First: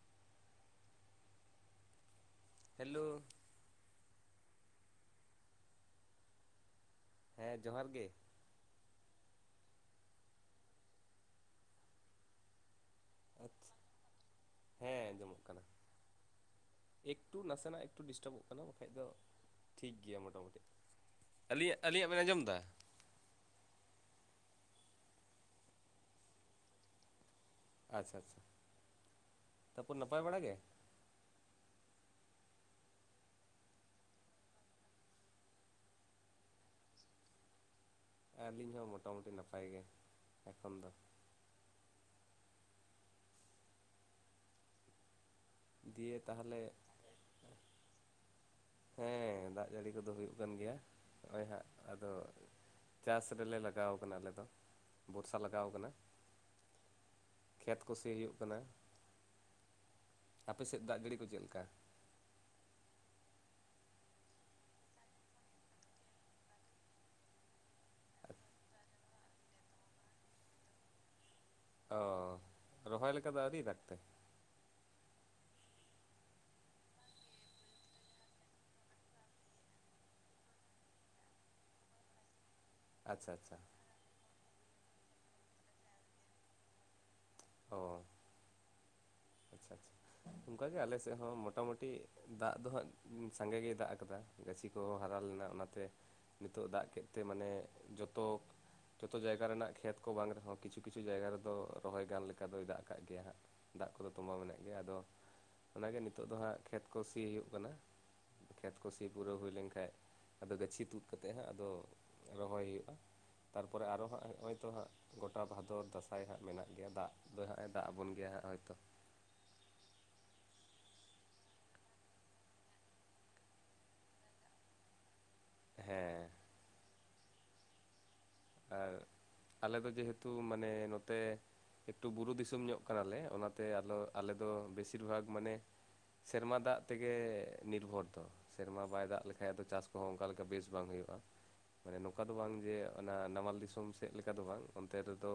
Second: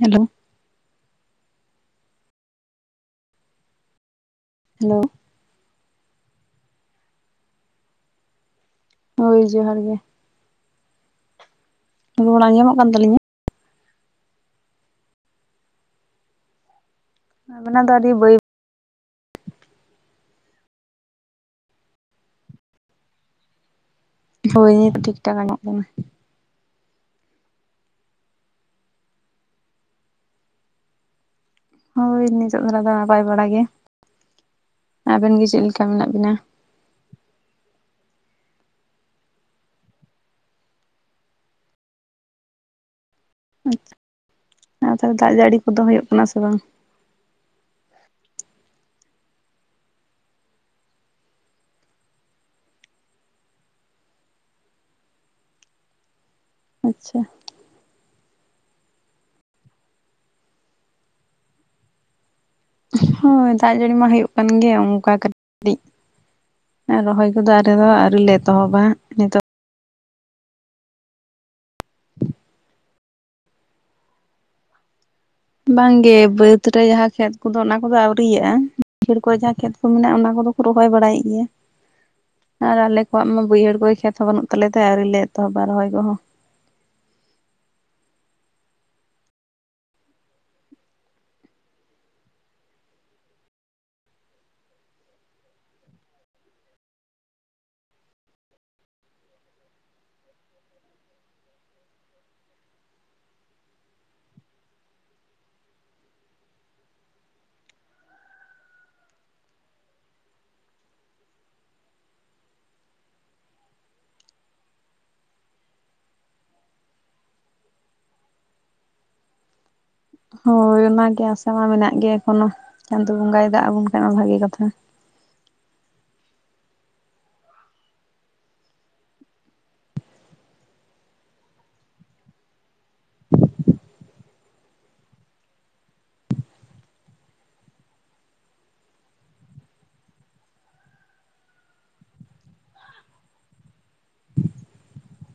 Hello. Hello. Hello. ᱦᱮᱸ ᱡᱚᱦᱟᱨ ᱜᱮ᱾ ᱦᱳᱭ ᱡᱚᱦᱟᱨ ᱜᱮ᱾ ᱨᱚᱲ ᱟᱸᱡᱚᱢᱚᱜ ᱠᱟᱱ ᱛᱟᱹᱞᱤᱧᱟ? [unintelligible] ᱦᱮᱸ ᱟᱸᱡᱚᱢᱚᱜ ᱠᱟᱱᱟ᱾ ᱮᱠᱴᱩ ᱱᱟᱥᱮ ᱱᱟᱜ ᱟᱵᱮᱱᱟᱜ ᱫᱚ ᱮᱠᱴᱩ ᱟᱹᱰᱤ ᱵᱟᱹᱭ ᱰᱤᱥᱴᱟᱵᱚᱜ ᱠᱟᱱᱟ ᱵᱟᱠᱷᱟᱡ ᱫᱚ ᱴᱷᱤᱠ ᱜᱮᱭᱟ ᱢᱚᱴᱟᱢᱩᱴᱤ, ᱟᱹᱞᱤᱧ ᱟᱹᱞᱤᱧᱟᱜ ᱵᱮᱱ ᱟᱸᱡᱚᱢ ᱫᱟ? ᱦᱳᱭ ᱱᱤᱛ ᱴᱷᱤᱠ ᱴᱷᱟᱠ ᱟᱸᱡᱚᱢᱚᱜ ᱠᱟᱱᱟ᱾ ᱟᱪᱪᱷᱟ ᱪᱷᱟ ᱛᱟᱨᱯᱚᱨᱮ ᱱᱟᱯᱟᱭ ᱵᱟᱲᱟ ᱜᱮ? ᱦᱳᱭ ᱱᱤᱛᱚᱜ ᱫᱷᱟᱨᱟ ᱫᱚ ᱱᱟᱯᱟᱭ ᱵᱟᱲᱟ ᱜᱮ, ᱟᱵᱮᱱ ᱜᱮ ᱪᱤᱜ ᱞᱤᱠᱟ ᱢᱤᱱᱟᱜ ᱵᱤᱱᱟ? ᱟᱹᱞᱤᱧ ᱦᱚᱸ ᱢᱚᱴᱟᱢᱩᱴᱤ ᱱᱟᱯᱟᱭ ᱜᱮ ᱮᱠᱷᱚᱱ ᱫᱚ᱾ ᱟᱪᱪᱷᱟ ᱟᱨ ᱛᱟᱦᱚᱞᱮ ᱫᱟᱜ ᱡᱟᱹᱲᱤ ᱠᱚᱫᱚ ᱦᱩᱭᱩᱜ ᱫᱤᱭᱮ ᱠᱟᱱᱟ ᱥᱮ ᱵᱟᱝ? ᱛᱟᱦᱚᱞᱮ ᱦᱮᱸ ᱫᱟᱜ ᱡᱟᱹᱲᱤ ᱠᱚᱫᱚ ᱦᱩᱭᱩᱜ ᱠᱟᱱ ᱜᱮᱭᱟ ᱱᱚᱜ-ᱚᱭ ᱦᱟᱸᱜ ᱟᱫᱚ ᱪᱟᱥ ᱨᱮᱞᱮ ᱞᱟᱜᱟᱣ ᱠᱟᱱᱟ ᱟᱞᱮ ᱫᱚ ᱵᱚᱨᱥᱟ ᱞᱟᱜᱟᱣ ᱠᱟᱱᱟ᱾ ᱟᱪᱪᱷᱟ᱾ ᱠᱷᱮᱛ ᱠᱚ ᱥᱤᱭ ᱦᱩᱭᱩᱜ ᱠᱟᱱᱟ, ᱟᱯᱮ ᱥᱮᱜ ᱫᱟᱜ ᱡᱟᱹᱲᱤ ᱠᱚ ᱪᱮᱜ ᱞᱮᱠᱟ? ᱦᱳᱭ ᱫᱟᱜ ᱡᱟᱹᱲᱤ ᱢᱟ ᱦᱩᱭᱩᱜ ᱠᱟᱱ ᱜᱮ ᱚᱱᱠᱟ ᱠᱟᱹᱴᱤᱡ ᱮᱸ ᱨᱚᱦᱚᱭ ᱱᱚᱛᱮᱫᱚ ᱟᱞᱮ ᱫᱚ ᱟᱹᱣᱨᱤ ᱞᱮ ᱮᱛᱚᱦᱚᱵᱟ ᱱᱤᱛᱚᱜ ᱚ ᱨᱚᱦᱚᱭ ᱞᱮᱠᱟ ᱫᱚ ᱟᱹᱣᱨᱤ ᱫᱟᱜᱽ ᱛᱮ? ᱵᱟᱝ ᱜᱮ ᱵᱟᱹᱛ ᱨᱮ ᱡᱟᱦᱟᱸ ᱠᱷᱮᱛ ᱠᱚᱫᱚ ᱚᱱᱟ ᱠᱚᱫᱚ ᱟᱹᱣᱨᱤᱭᱟᱜ-ᱟ ᱠᱷᱤᱲ ᱠᱚᱨᱮ ᱡᱟᱦᱟᱸ ᱠᱷᱮᱛ ᱠᱚ ᱢᱮᱱᱟᱜ-ᱟ ᱚᱱᱟ ᱠᱚᱫᱚ ᱠᱚ ᱨᱚᱦᱚᱭ ᱵᱟᱲᱟᱭᱮᱜ ᱜᱮᱭᱟ᱾ ᱟᱨ ᱟᱞᱮ ᱠᱚᱣᱟᱜ ᱟᱪᱪᱷᱟ ᱢᱟ ᱟᱪᱪᱷᱟ ᱵᱟᱹᱭᱦᱟᱹᱲ ᱠᱚᱨᱮ ᱠᱷᱮᱛ ᱦᱚᱸ ᱵᱟᱹᱱᱩᱜ ᱛᱟᱞᱮ ᱛᱮ ᱟᱹᱣᱨᱤ ᱞᱮ ᱮᱛᱚᱦᱚᱵᱟ ᱨᱚᱦᱚᱭ ᱠᱚᱦᱚᱸ᱾ ᱚᱻ᱾ ᱟᱪᱪᱷᱟ ᱪᱷᱟ ᱚᱱᱠᱟ ᱜᱮ ᱟᱞᱮ ᱥᱮᱜ ᱦᱚᱸ ᱢᱚᱴᱟᱢᱩᱴᱤ ᱫᱟᱜ ᱫᱚ ᱦᱟᱸᱜ ᱩᱸ ᱥᱟᱸᱜᱮ ᱜᱮᱭ ᱫᱟᱜ ᱟᱠᱟᱫᱟ ᱜᱟᱹᱪᱷᱤ ᱠᱚ ᱦᱟᱨᱟ ᱞᱮᱱᱟ ᱚᱱᱟᱛᱮ ᱱᱤᱛᱚᱜ ᱫᱟᱜ ᱠᱮᱫ ᱛᱮ ᱢᱟᱱᱮ ᱡᱚᱛᱚ ᱡᱚᱛᱚ ᱡᱟᱭᱜᱟ ᱨᱮᱱᱟᱜ ᱠᱷᱮᱛ ᱠᱚ ᱵᱟᱝ ᱨᱮᱦᱚᱸ ᱠᱤᱪᱷᱩ ᱠᱤᱪᱷᱩ ᱡᱟᱭᱜᱟ ᱨᱮᱫᱚ ᱨᱚᱦᱚᱭ ᱜᱟᱱ ᱞᱮᱠᱟ ᱫᱚᱭ ᱫᱟᱜ ᱟᱠᱟᱜ ᱜᱮᱭᱟ ᱦᱟᱸᱜ᱾ ᱫᱟᱜ ᱠᱚᱫᱚ ᱛᱚᱸᱵᱟᱣ ᱢᱮᱱᱟᱜ ᱜᱮᱭᱟ ᱟᱫᱚ ᱚᱱᱟ ᱜᱮ ᱱᱤᱛᱚᱜ ᱫᱚ ᱦᱟᱸᱜ ᱠᱷᱮᱛ ᱠᱚ ᱥᱤ ᱦᱩᱭᱩᱜ ᱠᱟᱱᱟ᱾ ᱠᱷᱮᱛ ᱠᱩ ᱥᱤ ᱯᱩᱨᱟᱹᱣ‌ ᱦᱩᱭ ᱞᱮᱱ ᱠᱷᱟᱡ ᱟᱫᱚ ᱜᱟᱹᱪᱷᱤ ᱛᱩᱫ ᱠᱟᱛᱮᱜ ᱦᱟᱸᱜ ᱟᱫᱚ ᱨᱚᱦᱚᱭ ᱦᱩᱭᱩᱜ-ᱟ ᱛᱟᱨᱯᱚᱨᱮ ᱟᱨᱚ ᱦᱟᱸᱜ ᱦᱚᱸᱜ-ᱚᱭ ᱛᱚ ᱦᱟᱸᱜ ᱜᱚᱴᱟ ᱵᱷᱟᱫᱚᱨ ᱫᱟᱸᱥᱟᱭ ᱦᱟᱸᱜ ᱢᱮᱱᱟᱜ ᱜᱮᱭᱟ ᱫᱟᱜ ᱫᱚ ᱦᱟᱸᱜ ᱮ ᱫᱟᱜ ᱟᱵᱚᱱ ᱜᱮᱭᱟ ᱦᱟᱸᱜ ᱦᱳᱭᱛᱚ᱾ ᱦᱳᱭ ᱚᱱᱟ ᱜᱮ ᱟᱥᱟ ᱢᱟ ᱢᱮᱱᱟᱜ ᱜᱮᱭᱟ ᱮᱠᱷᱚᱱᱚ ᱪᱟᱸᱫᱩ ᱵᱚᱸᱜᱟᱭ ᱫᱟᱜ ᱟᱵᱩᱱ ᱠᱷᱟᱡ ᱢᱟ ᱵᱷᱟᱜᱤ ᱠᱟᱛᱷᱟ᱾ ᱦᱮᱸ᱾ ᱟᱨ ᱟᱞᱮ ᱫᱚ ᱡᱮ ᱦᱮᱛᱩ ᱢᱟᱱᱮ ᱱᱚᱛᱮ ᱮᱠᱴᱩ ᱵᱩᱨᱩ ᱫᱤᱥᱚᱢ ᱧᱚᱜ ᱠᱟᱱᱟ ᱞᱮ ᱚᱱᱟᱛᱮ ᱟᱞᱚ ᱟᱞᱮ ᱫᱚ ᱵᱮᱥᱤᱨ ᱵᱷᱟᱜᱽ ᱢᱟᱱᱮ ᱥᱮᱨᱢᱟ ᱫᱟᱜ ᱛᱮᱜᱮ ᱱᱤᱨᱵᱷᱚᱨ ᱫᱚ᱾ ᱥᱮᱨᱢᱟ ᱵᱟᱭ ᱫᱟᱜ ᱞᱮᱠᱷᱟᱡ ᱫᱚ ᱪᱟᱥ ᱠᱚ ᱦᱚᱸ ᱚᱱᱠᱟ ᱞᱮᱠᱟ ᱵᱮᱥ ᱵᱟᱝ ᱦᱩᱭᱩᱜ-ᱟ ᱢᱟᱱᱮ ᱱᱚᱝᱠᱟ ᱫᱚ ᱵᱟᱝ ᱡᱮ ᱚᱱᱟ ᱱᱟᱢᱟᱞ ᱫᱤᱥᱚᱢ ᱥᱮᱜ ᱞᱮᱠᱟ ᱫᱚ ᱵᱟᱝ ᱚᱱᱛᱮ ᱨᱮᱫᱚ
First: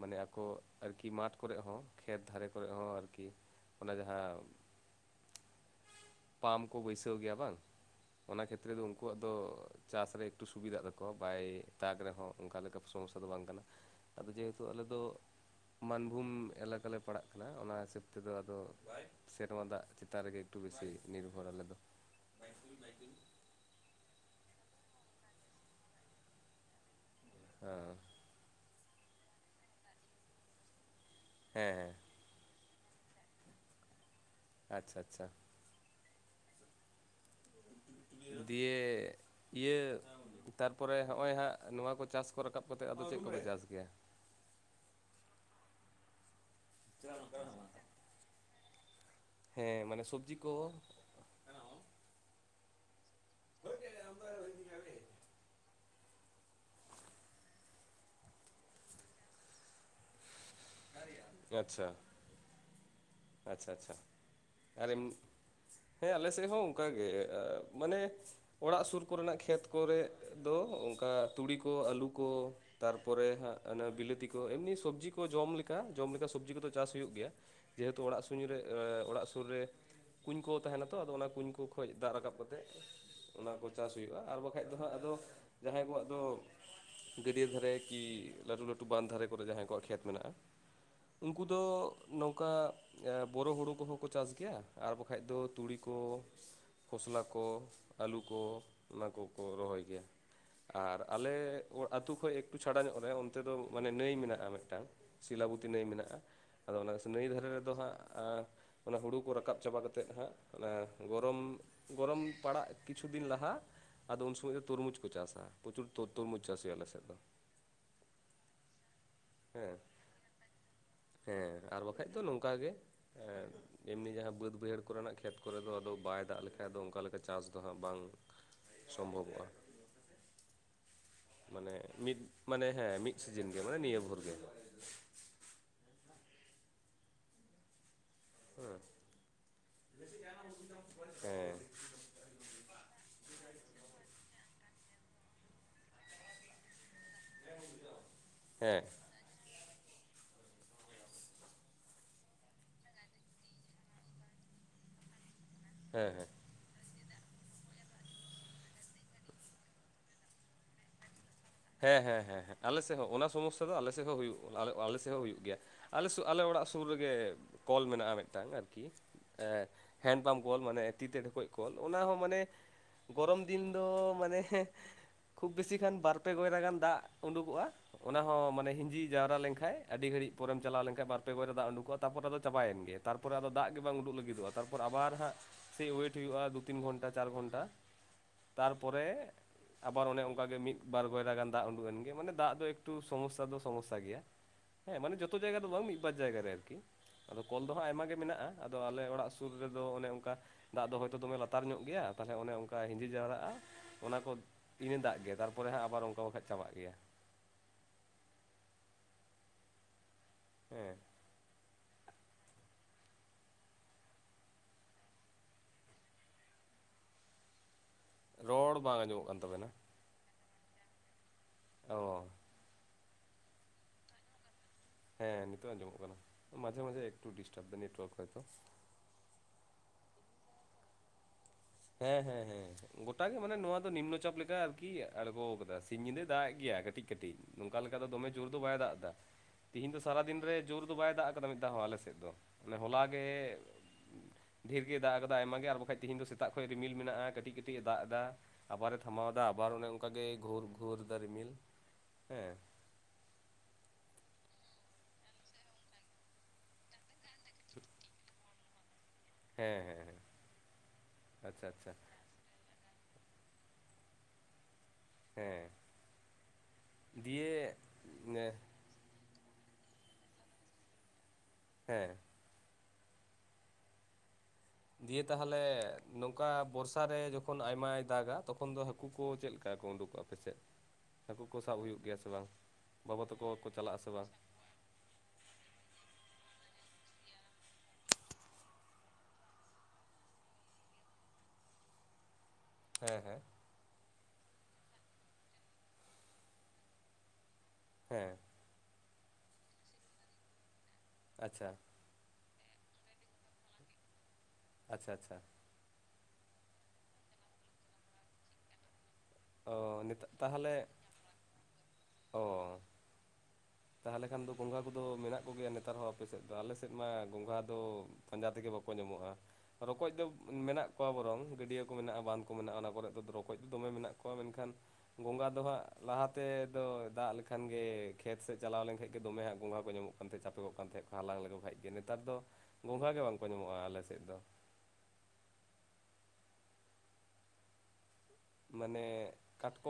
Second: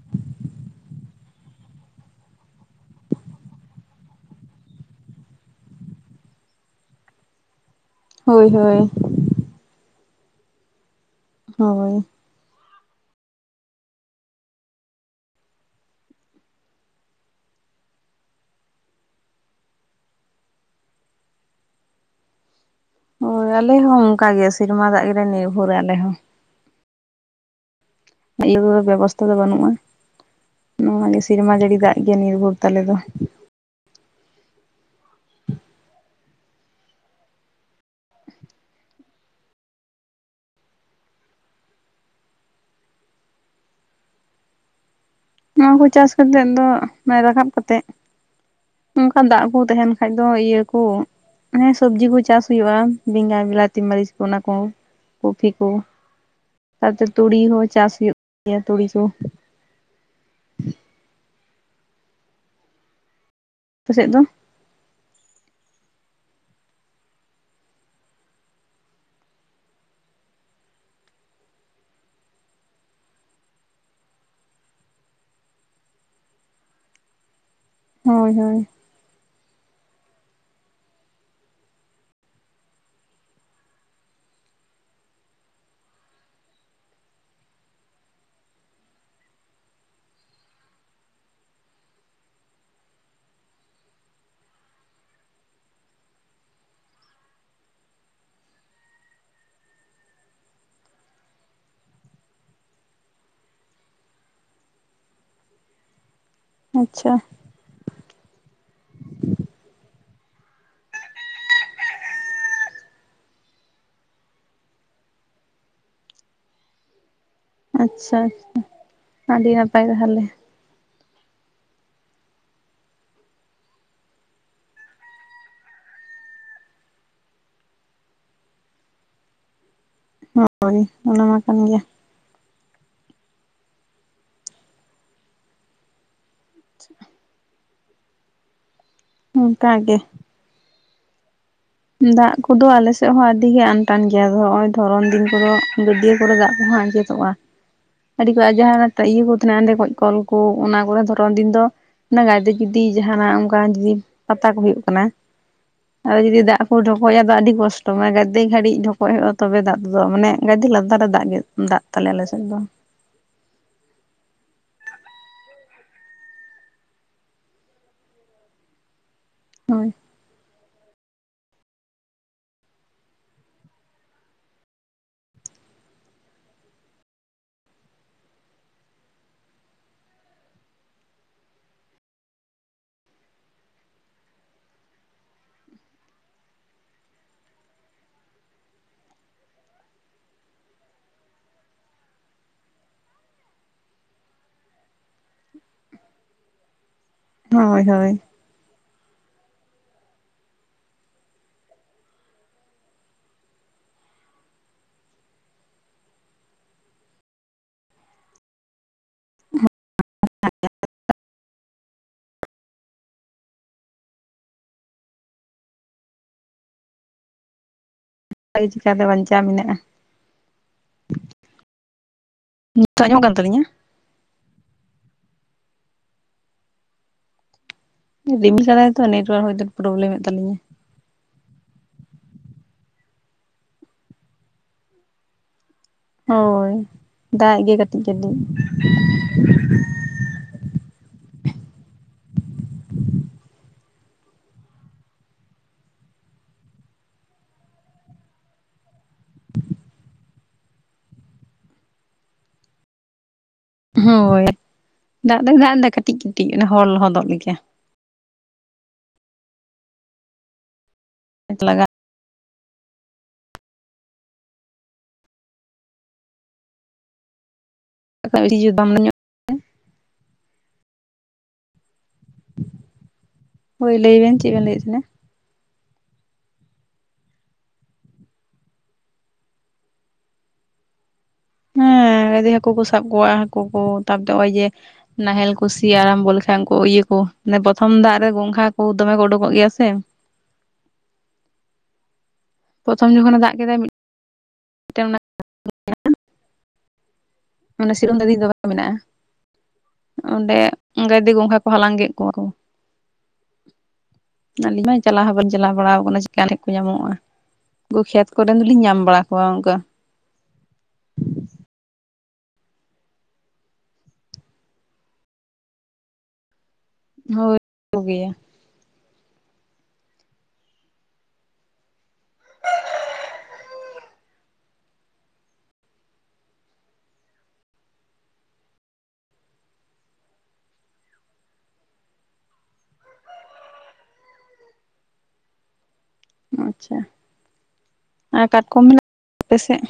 ᱢᱟᱱᱮ ᱟᱠᱚ ᱟᱨ ᱠᱤ ᱢᱟᱴᱷ ᱠᱚᱨᱮᱜ ᱦᱚᱸ ᱠᱷᱮᱛ ᱫᱷᱟᱨᱮ ᱠᱚᱨᱮ ᱦᱚᱸ ᱟᱨ ᱠᱤ ᱚᱱᱟ ᱡᱟᱦᱟᱸᱼᱼ ᱯᱟᱢ ᱠᱚ ᱵᱟᱹᱭᱥᱟᱹᱣ ᱜᱮᱭᱟ ᱵᱟᱝ ᱚᱱᱟ ᱦᱳᱭ ᱠᱷᱮᱛᱨᱮ ᱦᱳᱭ ᱫᱚ ᱩᱱᱠᱩ ᱣᱟᱜ ᱫᱚ ᱪᱟᱥ ᱨᱮ ᱮᱠᱴᱩ ᱥᱩᱵᱤᱫᱟᱜ ᱛᱟᱠᱼᱼ ᱠᱚᱣᱟ‌ ᱵᱟᱭ ᱦᱳᱭ ᱫᱟᱜᱽ ᱨᱮᱦᱚᱸ ᱚᱱᱠᱟ ᱞᱮᱠᱟ ᱥᱚᱢᱚᱥᱥᱟ ᱫᱚ ᱵᱟᱝ ᱠᱟᱱᱟ ᱟᱫᱚ ᱡᱮ‌ ᱦᱮᱛᱩ ᱟᱞᱮ ᱫᱚᱼᱼ ᱢᱟᱱᱵᱷᱩᱢ ᱮᱞᱟᱠᱟ ᱞᱮ ᱯᱟᱲᱟᱜ ᱠᱟᱱᱟ ᱚᱱᱟ ᱦᱤᱥᱟᱹᱵᱽ ᱛᱮᱫᱚ ᱟᱫᱚᱼᱼ ᱥᱮᱨᱢᱟ ᱫᱟᱜ ᱪᱮᱛᱟᱱ ᱨᱮᱜᱮ ᱮᱠᱴᱩ ᱵᱮᱥᱤ ᱱᱤᱨᱵᱷᱚᱨ ᱟᱞᱮ ᱫᱚ᱾ ᱦᱳᱭ ᱟᱞᱮ ᱦᱚᱸ ᱚᱱᱠᱟ ᱜᱮ ᱥᱮᱨᱢᱟ ᱫᱟᱜ ᱜᱮᱞᱮ ᱱᱤᱨᱵᱷᱚᱨᱟ ᱟᱞᱮ ᱦᱚᱸ᱾ ᱦᱮᱸ᱾ ᱤᱭᱟᱹ ᱠᱚᱫᱚ ᱵᱮᱵᱚᱥᱛᱷᱟ ᱫᱚ ᱵᱟᱹᱱᱩᱜᱼᱟ ᱱᱚᱣᱟ ᱜᱮ ᱥᱮᱨᱢᱟ ᱦᱮᱸ ᱡᱟᱹᱲᱤ ᱦᱮᱸ ᱫᱟᱜ ᱜᱮ᱾ ᱜᱮ ᱱᱤᱨᱵᱷᱚᱨ ᱛᱟᱞᱮ ᱫᱚ᱾ ᱟᱪᱪᱷᱟ ᱟᱪᱪᱷᱟ᱾ ᱫᱤᱭᱮ ᱤᱭᱟᱹᱼᱼ ᱛᱟᱨᱯᱚᱨᱮ ᱦᱚᱜ ᱚᱭ ᱦᱟᱸᱜ ᱱᱚᱣᱟ ᱠᱚ ᱪᱟᱥ ᱠᱚ ᱨᱟᱠᱟᱵ ᱠᱟᱛᱮ ᱟᱫᱚ ᱪᱮᱫ ᱠᱚᱯᱮ ᱪᱟᱥ ᱜᱮᱭᱟ? ᱱᱚᱣᱟ ᱠᱚ ᱪᱟᱥ ᱠᱟᱛᱮᱜ ᱫᱚ ᱨᱟᱠᱟᱵ ᱠᱟᱛᱮᱜ, ᱚᱱᱠᱟ ᱫᱟᱜ ᱠᱩ ᱦᱮᱸ ᱛᱟᱦᱮᱱ ᱢᱟᱱᱮ ᱠᱷᱟᱡ ᱫᱚ ᱥᱚᱵᱽᱡᱤ ᱠᱚ ᱤᱭᱟᱹ ᱠᱩ ᱥᱚᱵᱡᱤ ᱠᱩ ᱪᱟᱥ ᱦᱩᱭᱩᱜᱼᱟ ᱵᱮᱸᱜᱟᱲᱼᱼ ᱵᱤᱞᱟᱛᱤ ᱢᱟᱹᱨᱤᱪ ᱠᱩ ᱚᱱᱟ ᱠᱩ, ᱠᱚᱯᱷᱤ ᱠᱩ ᱛᱟᱯᱚᱨᱮ ᱛᱩᱲᱤ ᱦᱚᱸ ᱪᱟᱥ ᱦᱩᱭᱩᱜ ᱜᱮᱭᱟ ᱛᱩᱲᱤ ᱠᱩ, [unintelligible] ᱟᱪᱪᱷᱟ ᱟᱪᱪᱷᱟ ᱟᱯᱮ ᱟᱪᱪᱷᱟ ᱥᱮᱫ ᱫᱚ ᱟᱨᱮᱢᱼᱼ ᱦᱮᱸ ᱟᱞᱮ ᱥᱮᱫ ᱦᱚᱸ ᱚᱱᱠᱟᱜᱮ ᱢᱟᱱᱮ ᱚᱲᱟᱜ ᱥᱩᱨ ᱠᱚᱨᱮᱱᱟᱜ ᱠᱷᱮᱛ ᱠᱚᱨᱮᱼᱼ ᱫᱚ ᱚᱱᱠᱟ ᱛᱩᱲᱤ ᱠᱚ ᱟᱹᱞᱩ ᱠᱚᱼᱼ ᱛᱟᱨᱯᱚᱨᱮ ᱦᱟᱜ ᱵᱤᱞᱟᱹᱛᱤ ᱠᱚ ᱮᱢᱱᱤ ᱥᱚᱵᱽᱡᱤ ᱠᱚ ᱡᱚᱢᱼᱼ ᱠᱟ ᱡᱚᱢ ᱞᱮᱠᱟ ᱥᱚᱵᱽᱡᱤ ᱠᱚᱫᱚ ᱪᱟᱥ ᱦᱩᱭᱩᱜ ᱜᱮᱭᱟ ᱡᱮᱦᱮᱛᱩ ᱚᱲᱟᱜ ᱦᱳᱭ ᱥᱩᱸ ᱨᱮ᱾ ᱦᱳᱭ ᱥᱩᱨ ᱨᱮ ᱠᱩᱧ ᱠᱚ ᱛᱟᱦᱮᱱᱟ ᱛᱚ ᱟᱫᱚ ᱚᱱᱟ ᱠᱩᱧ ᱠᱚ ᱠᱷᱚᱡ ᱫᱟᱜ ᱨᱟᱠᱟᱵ ᱠᱟᱛᱮ᱾ ᱚᱱᱟ ᱠᱚ ᱪᱟᱥ ᱦᱩᱭᱩᱜᱼᱟ ᱟᱨ ᱵᱟᱠᱟᱡ ᱫᱚ ᱦᱟᱸᱜ ᱟᱫᱚ ᱡᱟᱦᱟᱸᱭ ᱠᱚᱣᱟᱜ ᱫᱚᱼᱼ ᱜᱟᱹᱰᱭᱟᱹ ᱫᱷᱟᱨᱮ ᱠᱤ ᱞᱟᱹᱴᱩ ᱞᱟᱹᱴᱩ ᱵᱟᱸᱫ ᱫᱷᱟᱨᱮ ᱠᱚᱨᱮ ᱡᱟᱦᱟᱸᱭ ᱠᱚᱣᱟᱜ ᱠᱷᱮᱛ ᱢᱮᱱᱟᱜᱼᱟ᱾ ᱩᱱᱠᱩ ᱫᱚ ᱱᱚᱝᱠᱟᱼᱼ ᱵᱳᱨᱳ ᱦᱩᱲᱩ ᱠᱚᱦᱚᱸ ᱠᱚ ᱪᱟᱥ ᱜᱮᱭᱟ ᱟᱨ ᱵᱟᱝᱠᱷᱟᱸᱡ ᱫᱚ ᱛᱩᱲᱤ ᱠᱚᱼᱼ ᱠᱷᱚᱥᱞᱟ ᱠᱚ ᱟᱹᱞᱩ ᱠᱚ ᱚᱱᱟ ᱠᱚᱠᱚ ᱨᱚᱦᱚᱭ ᱜᱮᱭᱟ᱾ ᱟᱨ ᱟᱞᱮ ᱟᱛᱩ ᱠᱷᱚᱡ ᱮᱠᱴᱩ ᱪᱷᱟᱲᱟ ᱧᱚᱜ ᱨᱮ ᱚᱱᱛᱮ ᱫᱚ ᱢᱟᱱᱮ ᱱᱟᱹᱭ ᱢᱮᱱᱟᱜᱼᱟ ᱢᱤᱫᱴᱟᱝ᱾ ᱥᱤᱞᱟᱵᱚᱛᱤ ᱱᱟᱹᱭ ᱢᱮᱱᱟᱜᱼᱟ ᱟᱫᱚ ᱚᱱᱟ ᱟᱪᱪᱷᱟ ᱱᱟᱹᱭ ᱫᱷᱟᱨᱮ ᱨᱮᱫᱚ ᱦᱟᱸᱜ ᱟ ᱚᱱᱟ ᱦᱩᱲᱩ ᱠᱚ ᱨᱟᱠᱟᱵ ᱪᱟᱵᱟ ᱠᱟᱛᱮ᱾ ᱠᱟᱛᱮᱫ ᱦᱟᱸᱜ ᱜᱚᱨᱚᱢ ᱜᱚᱨᱚᱢ ᱯᱟᱲᱟᱜ ᱠᱤᱪᱷᱩ ᱫᱤᱱ ᱞᱟᱦᱟ, ᱟᱫᱚ ᱩᱱ ᱥᱚᱢᱚᱭ ᱫᱚ ᱛᱩᱨᱢᱩᱡᱽ ᱠᱚ ᱪᱟᱥᱟ ᱯᱨᱚᱪᱩᱨ ᱛᱚᱨ ᱛᱚᱨᱢᱩᱡᱽ ᱪᱟᱥ ᱦᱩᱭᱩᱜᱼᱟ ᱟᱞᱮᱥᱮᱫ ᱫᱚ᱾ ᱟᱪᱪᱷᱟ ᱟᱹᱰᱤ ᱦᱮᱸ ᱱᱟᱯᱟᱭ ᱛᱟᱦᱚᱞᱮ᱾ ᱦᱮᱸ ᱟᱨ ᱵᱟᱠᱷᱟᱡ ᱫᱚ ᱱᱚᱝᱠᱟᱜᱮ, ᱮᱢᱱᱤ ᱡᱟᱦᱟᱸ ᱵᱟᱹᱫ ᱵᱟᱹᱭᱦᱟᱹᱲ ᱠᱚᱨᱮᱱᱟᱜ ᱠᱷᱮᱛ ᱠᱚᱨᱮ ᱫᱚ ᱟᱫᱚ ᱵᱟᱭ ᱫᱟᱜ ᱞᱮᱠᱷᱟᱡ ᱫᱚ ᱚᱱᱠᱟ ᱞᱮᱠᱟ ᱪᱟᱥ ᱫᱚ ᱦᱟᱸᱜ ᱵᱟᱝᱼᱼ ᱥᱚᱢᱵᱷᱚᱵᱚᱜᱼᱟ᱾ ᱦᱳᱭ ᱚᱱᱟ ᱢᱟ ᱠᱟᱱ ᱢᱟᱱᱮ ᱜᱮᱭᱟ ᱢᱤᱫ ᱢᱟᱱᱮ ᱦᱮᱸ ᱢᱤᱫ ᱥᱤᱡᱤᱱ ᱜᱮ ᱢᱟᱱᱮ ᱱᱤᱭᱟᱹ ᱵᱷᱳᱨ ᱜᱮ᱾ [unintelligible] ᱚᱱᱠᱟ ᱜᱮ ᱦᱮᱸ ᱫᱟᱜ ᱠᱚᱫᱚ ᱟᱞᱮᱥᱮᱫ ᱦᱚᱸ ᱟᱹᱰᱤ ᱜᱮ ᱟᱱᱴᱟᱱ ᱜᱮᱭᱟ ᱱᱚᱜ ᱚᱭ ᱫᱷᱚᱨᱚᱱ ᱫᱤᱱ ᱠᱚᱫᱚ ᱜᱟᱹᱰᱭᱟᱹ ᱠᱚᱨᱮ ᱫᱟᱜ ᱠᱚᱦᱟᱸᱜ ᱟᱸᱡᱮᱫᱚᱜᱼᱟ᱾ ᱟᱹᱰᱤ ᱠᱚ ᱡᱟᱦᱟᱸ ᱦᱮᱸ ᱤᱭᱟᱹ ᱠᱚ ᱛᱟᱦᱮᱱᱟ ᱚᱸᱰᱮ ᱠᱚᱡ ᱠᱚᱞ ᱠᱚ ᱚᱱᱟ ᱠᱚᱨᱮ ᱫᱷᱚᱨᱚᱱ ᱫᱤᱱ ᱫᱚᱼᱼ ᱚᱱᱟ ᱜᱟᱰᱤ ᱡᱩᱫᱤ ᱡᱟᱦᱟᱱᱟᱜ ᱚᱱᱠᱟᱱ ᱡᱩᱫᱤ ᱯᱟᱛᱟ ᱠᱚ ᱦᱩᱭᱩᱜ ᱠᱟᱱᱟ᱾ ᱦᱮᱸ ᱟᱫᱚ ᱦᱮᱸ ᱡᱩᱫᱤ ᱫᱟᱜ ᱠᱚ ᱰᱷᱚᱠᱚᱡ ᱟ ᱟᱹᱰᱤ ᱠᱚᱥᱴᱚ ᱢᱟᱱᱮ ᱜᱟᱫᱤ ᱜᱷᱟᱹᱲᱤᱡ ᱰᱷᱚᱠᱚᱡ ᱦᱩᱭᱩᱜᱼᱟ ᱛᱚᱵᱮ ᱫᱟᱜᱼᱼ ᱛᱩᱫᱩᱜ-ᱟ ᱢᱟᱱᱮ ᱜᱟᱫᱤ ᱞᱟᱫᱟᱨ ᱨᱮ ᱫᱟᱜ ᱜᱮ, ᱫᱟᱜ ᱦᱮᱸ ᱛᱟᱞᱮ ᱦᱮᱸ ᱟᱞᱮ ᱦᱮᱸ ᱥᱮᱫ ᱦᱮᱸ ᱫᱚ ᱟᱞᱮ ᱥᱮᱫ ᱦᱚᱸ ᱚᱱᱟ ᱥᱚᱢᱚᱥᱥᱟ ᱫᱚ ᱟᱞᱮ ᱥᱮᱫ ᱦᱚᱸ ᱦᱩᱭᱩᱜ ᱟᱞᱮ ᱥᱮᱡ ᱦᱚᱸ ᱦᱩᱭᱩᱜ ᱜᱮᱭᱟ᱾ ᱟᱞᱮ ᱥᱩ ᱟᱞᱮ ᱚᱲᱟᱜ ᱥᱩᱨ ᱨᱮᱜᱮ ᱠᱚᱞ ᱢᱮᱱᱟᱜᱼᱟ ᱢᱤᱫᱴᱟᱱ ᱟᱨᱠᱤ ᱮᱸ‌ ᱦᱳᱭ ᱦᱮᱱᱰᱯᱟᱢ ᱠᱚᱞ ᱢᱟᱱᱮ ᱛᱤ ᱛᱮ ᱴᱷᱚᱠᱚᱡ ᱠᱚᱞ ᱚᱱᱟ ᱦᱚᱸ ᱢᱟᱱᱮ ᱜᱚᱨᱚᱢ ᱫᱤᱱ ᱫᱚ ᱢᱟᱱᱮ ᱠᱷᱩᱵ ᱵᱮᱥᱤ ᱠᱷᱟᱱ ᱵᱟᱨ ᱯᱮ ᱠᱚᱭᱲᱟ ᱜᱟᱱ ᱫᱟᱜ ᱩᱰᱩᱠᱚᱜᱼᱟ᱾ ᱚᱱᱟ ᱦᱚᱸ ᱢᱟᱱᱮ ᱦᱤᱸᱡᱤ ᱡᱟᱣᱨᱟ ᱞᱮᱱᱠᱷᱟᱡ ᱟᱹᱰᱤ ᱜᱷᱟᱹᱲᱤᱡ ᱯᱚᱨᱮᱢ ᱪᱟᱞᱟᱣ ᱞᱮᱱᱠᱟᱱ ᱵᱟᱨ ᱯᱮ ᱵᱟᱨ ᱨᱮ ᱫᱟᱜ ᱩᱰᱩᱠᱚᱜᱼᱟ, ᱛᱟᱨᱯᱚᱨ ᱟᱫᱚ ᱪᱟᱵᱟᱭᱮᱱ ᱜᱮ᱾ ᱛᱟᱨᱯᱚᱨᱮ ᱟᱫᱚ ᱫᱟᱜ ᱜᱮ ᱵᱟᱝ ᱩᱰᱩᱠ ᱞᱟᱹᱜᱤᱫᱚᱜᱼᱟ ᱛᱟᱨᱯᱚᱨ ᱟᱵᱟᱨ ᱦᱟᱸᱜ ᱥᱮ ᱳᱭᱮᱴ ᱦᱩᱭᱩᱜᱼᱟ ᱫᱩ ᱛᱤᱱ ᱜᱷᱚᱱᱴᱟ ᱪᱟᱨ ᱜᱷᱚᱱᱴᱟ᱾ ᱛᱟᱨᱯᱚᱨᱮ ᱟᱵᱟᱨ ᱚᱱᱮ ᱚᱱᱠᱟ ᱜᱮ ᱢᱤᱫ ᱵᱟᱨ ᱜᱚᱭᱨᱟ ᱜᱟᱱ ᱫᱟᱜ ᱩᱰᱩᱠ ᱮᱱ ᱜᱮ ᱢᱟᱱᱮ ᱫᱟᱜ ᱫᱚ ᱮᱠᱴᱩ ᱥᱚᱢᱚᱥᱥᱟ ᱫᱚ ᱥᱚᱢᱚᱥᱥᱟ ᱜᱮᱭᱟ᱾ ᱦᱮᱸ ᱢᱟᱱᱮ ᱡᱚᱛᱚ ᱡᱟᱭᱜᱟ ᱫᱚ ᱵᱟᱝ ᱢᱤᱫ ᱵᱟᱨ ᱡᱟᱭᱜᱟ ᱨᱮ ᱟᱨᱠᱤ ᱟᱫᱚ ᱠᱚᱞ ᱫᱚ ᱦᱳᱭ ᱦᱟᱸᱜ ᱟᱭᱢᱟ ᱦᱳᱭ ᱜᱮ ᱢᱮᱱᱟᱜᱼᱟ᱾ ᱟᱫᱚ ᱟᱞᱮ ᱚᱲᱟᱜ ᱥᱩᱨ ᱨᱮᱫᱚ ᱚᱱᱮ ᱚᱝᱠᱟ ᱫᱟᱜ ᱫᱚ ᱦᱳᱭᱛᱳ ᱫᱚᱢᱮ ᱞᱟᱛᱟᱨ ᱧᱚᱜ ᱜᱮᱭᱟ ᱛᱟᱦᱞᱮ ᱚᱱᱮ ᱚᱱᱠᱟ ᱦᱤᱸᱡᱤ ᱡᱟᱣᱨᱟᱜᱼᱟ᱾ ᱚᱱᱟ ᱠᱚ ᱤᱱᱟᱹ ᱫᱟᱜ ᱜᱮᱭᱟ ᱛᱟᱨᱯᱚᱨᱮ ᱦᱟᱸᱜ ᱟᱵᱟᱨ ᱚᱝᱠᱟ ᱵᱟᱠᱷᱟ ᱪᱟᱵᱟᱜ ᱜᱮᱭᱟ᱾ [unintelligible] ᱦᱮᱸ᱾ ᱨᱚᱲ ᱵᱟᱝ ᱪᱤᱠᱟᱛᱮ ᱟᱸᱡᱚᱢᱚᱜ ᱠᱟᱱ ᱵᱟᱧᱪᱟᱣ ᱛᱟᱵᱤᱱᱟ᱾ ᱢᱮᱱᱟᱜᱼᱟ ᱚ ᱱᱤᱛᱚᱜ ᱟᱧᱡᱚᱢᱚᱜ ᱠᱟᱱ ᱛᱟᱹᱞᱤᱧᱟ? ᱦᱮᱸ ᱱᱤᱛᱚᱜ ᱟᱸᱡᱚᱢᱚᱜ ᱠᱟᱱᱟ ᱢᱟᱡᱷᱮ ᱢᱟᱡᱷᱮ ᱮᱠᱴᱩ ᱰᱤᱥᱴᱟᱵ ᱮᱫᱟ ᱱᱮᱴᱣᱟᱨᱠ᱾ ᱦᱚᱭᱛᱚ ᱨᱤᱢᱤ ᱥᱟᱲᱟᱭ ᱛᱚ ᱱᱮᱴᱳᱣᱟᱨᱠ ᱦᱳᱭᱛᱚ ᱯᱨᱚᱵᱽᱞᱮᱢᱮᱫ ᱛᱟᱞᱤᱧᱟ᱾ ᱦᱮᱸ ᱦᱮᱸ ᱦᱮᱸ ᱜᱚᱴᱟ ᱜᱮ ᱢᱟᱱᱮ ᱱᱚᱣᱟ ᱫᱚ ᱱᱤᱢ ᱱᱚᱪᱟᱯ ᱞᱮᱠᱟ ᱟᱨᱠᱤ ᱟᱲᱜᱳᱣ ᱟᱠᱟᱫᱟ ᱾ ᱥᱤᱧ ᱧᱤᱫᱟᱹ ᱫᱟᱜ ᱮᱜ ᱜᱮᱭᱟ ᱦᱳᱭ ᱠᱟᱹᱴᱤᱡ ᱠᱟᱹᱴᱤᱡ ᱫᱟᱜ ᱮᱜ ᱜᱮ ᱱᱚᱝᱠᱟ ᱞᱮᱠᱟ ᱠᱟᱹᱴᱤᱡ ᱫᱚ ᱫᱚᱢᱮ ᱠᱟᱹᱴᱤᱡ ᱡᱳᱨ ᱫᱚ ᱵᱟᱭ ᱫᱟᱜ ᱮᱫᱟ᱾ ᱛᱤᱦᱤᱧ ᱫᱚ ᱥᱟᱨᱟ ᱫᱤᱱ ᱨᱮ ᱡᱳᱨ ᱫᱚ ᱵᱟᱭ ᱫᱟᱜ ᱟᱠᱟᱫᱟ ᱢᱤᱫ ᱫᱷᱟᱣ ᱦᱚᱸ ᱟᱞᱮ ᱥᱮᱫ ᱫᱚ ᱢᱟᱱᱮ ᱦᱚᱞᱟ ᱜᱮ ᱰᱷᱮᱨ ᱜᱮᱭ ᱫᱟᱜ ᱟᱠᱟᱫᱟ ᱟᱭᱢᱟ ᱜᱮ ᱟᱨ ᱵᱟᱠᱟᱡ ᱛᱤᱦᱤᱧ ᱫᱚ ᱥᱮᱛᱟᱜ ᱠᱷᱚᱱ ᱨᱤᱢᱤᱞ ᱢᱮᱱᱟᱜᱼᱟ ᱠᱟᱹᱴᱤᱡ ᱠᱟᱹᱴᱤᱡ ᱮ ᱫᱟᱜ ᱮᱫᱟ᱾ ᱟᱵᱟᱨᱮ ᱛᱷᱟᱢᱟᱣ ᱮᱫᱟ ᱟᱵᱟᱨ ᱚᱱᱮ ᱚᱱᱠᱟᱜᱮ ᱜᱷᱳᱨ ᱜᱷᱳᱨ ᱫᱟ ᱨᱤᱢᱤᱞ ᱦᱮᱸ᱾ ᱦᱳᱸᱭ ᱫᱟᱜ ᱫᱚᱜ ᱫᱟᱜ ᱮᱫᱟ ᱠᱟᱹᱴᱤᱡ ᱠᱟᱹᱴᱤᱡ ᱚᱱᱟ ᱦᱚᱲ ᱞᱚᱦᱚᱫᱚᱜ ᱞᱮᱠᱟ᱾ [inaudible] ᱦᱮᱸ ᱟᱪᱪᱷᱟ ᱞᱟᱜᱟᱜ ᱟᱪᱪᱷᱟ᱾ ᱦᱮᱸ ᱫᱤᱭᱮᱜ ᱡᱩ ᱵᱟᱢ [unintelligible] ᱦᱮᱸ ᱦᱳᱭ ᱞᱟᱹᱭ ᱵᱮᱱ ᱪᱮᱫ ᱵᱮᱱ ᱞᱟᱹᱭᱮᱫ ᱛᱟᱦᱮᱫ? ᱭᱮ ᱛᱟᱦᱞᱮ ᱱᱚᱝᱠᱟ ᱵᱚᱨᱥᱟ ᱨᱮ ᱡᱚᱠᱷᱚᱱ ᱟᱭᱢᱟᱭ ᱫᱟᱜᱟ ᱛᱚᱠᱷᱚᱱ ᱫᱚ ᱦᱟᱹᱠᱩ ᱠᱚ ᱪᱮᱫ ᱞᱮᱠᱟ ᱠᱚ ᱩᱰᱩᱠᱚᱜᱼᱟ ᱟᱯᱮᱥᱮᱫ? [inaudible] ᱦᱩᱭᱩᱜ ᱜᱮᱭᱟ ᱥᱮ ᱦᱮᱸ ᱵᱟᱝ [unintelligible] ᱦᱟᱹᱠᱩ ᱠᱩ ᱥᱟᱵ ᱵᱟᱵᱟ ᱠᱚᱣᱟ ᱛᱟᱠᱚ ᱦᱟᱹᱠᱩ ᱠᱚ ᱪᱟᱞᱟᱜᱼᱟ ᱥᱮ ᱵᱟᱝ ᱛᱟᱯᱫᱟ ᱟᱹᱭ ᱡᱮ ᱱᱟᱦᱮᱞ ᱠᱚ ᱥᱤ ᱟ ᱟᱨᱟᱢᱵᱚ ᱞᱮᱠᱟᱱ ᱠᱚ ᱤᱭᱟᱹ ᱠᱚ ᱢᱟᱱᱮ ᱯᱨᱚᱛᱷᱚᱢ ᱫᱟᱜ ᱨᱮ ᱜᱚᱝᱜᱷᱟ ᱠᱚ ᱫᱚᱢᱮ ᱠᱚ ᱩᱰᱩᱜᱚᱜ ᱜᱮᱭᱟ ᱥᱮ᱾ ᱯᱨᱚᱛᱷᱚᱢ ᱦᱮᱸ ᱡᱚᱠᱷᱚᱱᱮ ᱦᱮᱸ ᱫᱟᱜ ᱠᱮᱫᱟᱭ [unintelligible] ᱚᱱᱟ ᱥᱤᱨᱚᱢ ᱫᱟᱹ ᱫᱤ ᱦᱮᱸ ᱫᱚ ᱫᱚᱢᱮ ᱢᱮᱱᱟᱜᱼᱟ᱾ ᱚᱸᱰᱮ ᱜᱟᱹᱰᱤ ᱜᱚᱝᱜᱷᱟ ᱠᱚ ᱟᱪᱪᱷᱟ ᱦᱟᱞᱟᱝ ᱜᱮᱫ ᱠᱚᱣᱟ ᱠᱚ᱾ ᱟᱹᱞᱤᱧ ᱢᱟ ᱟᱪᱪᱷᱟ ᱪᱟᱞᱟᱣ ᱦᱚᱸ ᱟᱪᱪᱷᱟ ᱵᱟᱹᱞᱤᱧ ᱪᱟᱞᱟᱣ ᱵᱟᱲᱟᱣ ᱠᱟᱱᱟ᱾ ᱚᱠᱟ ᱴᱷᱮᱸᱜ ᱠᱚ ᱧᱟᱢᱚᱜᱼᱟ ᱩᱠᱩ ᱠᱷᱮᱛ ᱠᱚᱨᱮᱱ ᱫᱚᱞᱤᱧ ᱧᱟᱢ ᱵᱟᱲᱟ᱾ ᱠᱚᱣᱟ ᱚᱱᱠᱟ ᱚ ᱱᱤᱛᱚᱜ ᱛᱟᱦᱞᱮ ᱚ᱾ ᱛᱟᱦᱞᱮ ᱠᱷᱟᱱ ᱫᱚ ᱜᱚᱸᱜᱷᱟ ᱠᱚᱫᱚ ᱢᱮᱱᱟᱜ ᱠᱚᱜᱮᱭᱟ ᱱᱮᱛᱟᱨ ᱦᱚᱸ ᱟᱯᱮ ᱥᱮᱫ ᱫᱚ ᱟᱞᱮ ᱥᱮᱫ ᱢᱟ ᱜᱚᱸᱜᱷᱟ ᱦᱳᱭ ᱫᱚ ᱠᱚᱜᱮᱭᱟ ᱯᱟᱸᱡᱟ ᱛᱮᱜᱮ ᱵᱟᱠᱚ ᱠᱚ ᱧᱟᱢᱚᱜᱼᱟ᱾ ᱨᱚᱠᱚᱡ ᱫᱚ ᱢᱮᱱᱟᱜ ᱠᱚᱣᱟ ᱵᱚᱨᱚᱝ ᱜᱟᱹᱰᱭᱟᱹ ᱠᱚ ᱢᱮᱱᱟᱜᱼᱟ ᱵᱟᱸᱫᱷ ᱠᱚ ᱢᱮᱱᱟᱜᱼᱟ ᱚᱱᱟ ᱠᱚᱨᱮᱫ ᱫᱚ ᱨᱚᱠᱚᱡ ᱫᱚ ᱫᱚᱢᱮ ᱢᱮᱱᱟᱜ ᱠᱚᱣᱟ ᱢᱮᱱᱠᱷᱟᱱ ᱜᱚᱸᱜᱟ ᱫᱚ ᱦᱟᱸᱜ ᱞᱟᱦᱟ ᱛᱮ ᱫᱚ ᱫᱟᱜ ᱞᱮᱠᱷᱟᱱ ᱜᱮᱭ ᱠᱷᱮᱛ ᱥᱮᱫ ᱪᱟᱞᱟᱣ ᱞᱮᱱᱠᱷᱟᱡ ᱜᱮ ᱫᱚᱢᱮ ᱦᱟᱸᱜ ᱜᱚᱸᱜᱷᱟ ᱠᱚ ᱧᱟᱢᱚᱜ ᱠᱟᱱ ᱛᱟᱦᱮᱸᱫ ᱪᱟᱯᱮ ᱠᱚᱜ ᱠᱟᱱ ᱛᱟᱦᱮᱸᱫ ᱠᱚ ᱦᱟᱞᱟᱝ ᱞᱮᱠᱚ ᱠᱷᱟᱡ ᱜᱮ, ᱱᱮᱛᱟᱨ ᱫᱚ ᱜᱚᱸᱜᱷᱟ ᱜᱮ ᱵᱟᱝ ᱠᱚ ᱧᱟᱢᱚᱜᱼᱟ ᱟᱞᱮ ᱥᱮᱫ ᱫᱚ᱾ ᱟᱪᱪᱷᱟ ᱟᱨ ᱠᱟᱴᱠᱚᱢ ᱢᱮᱱᱟᱜ ᱟᱯᱮ ᱥᱮᱜ?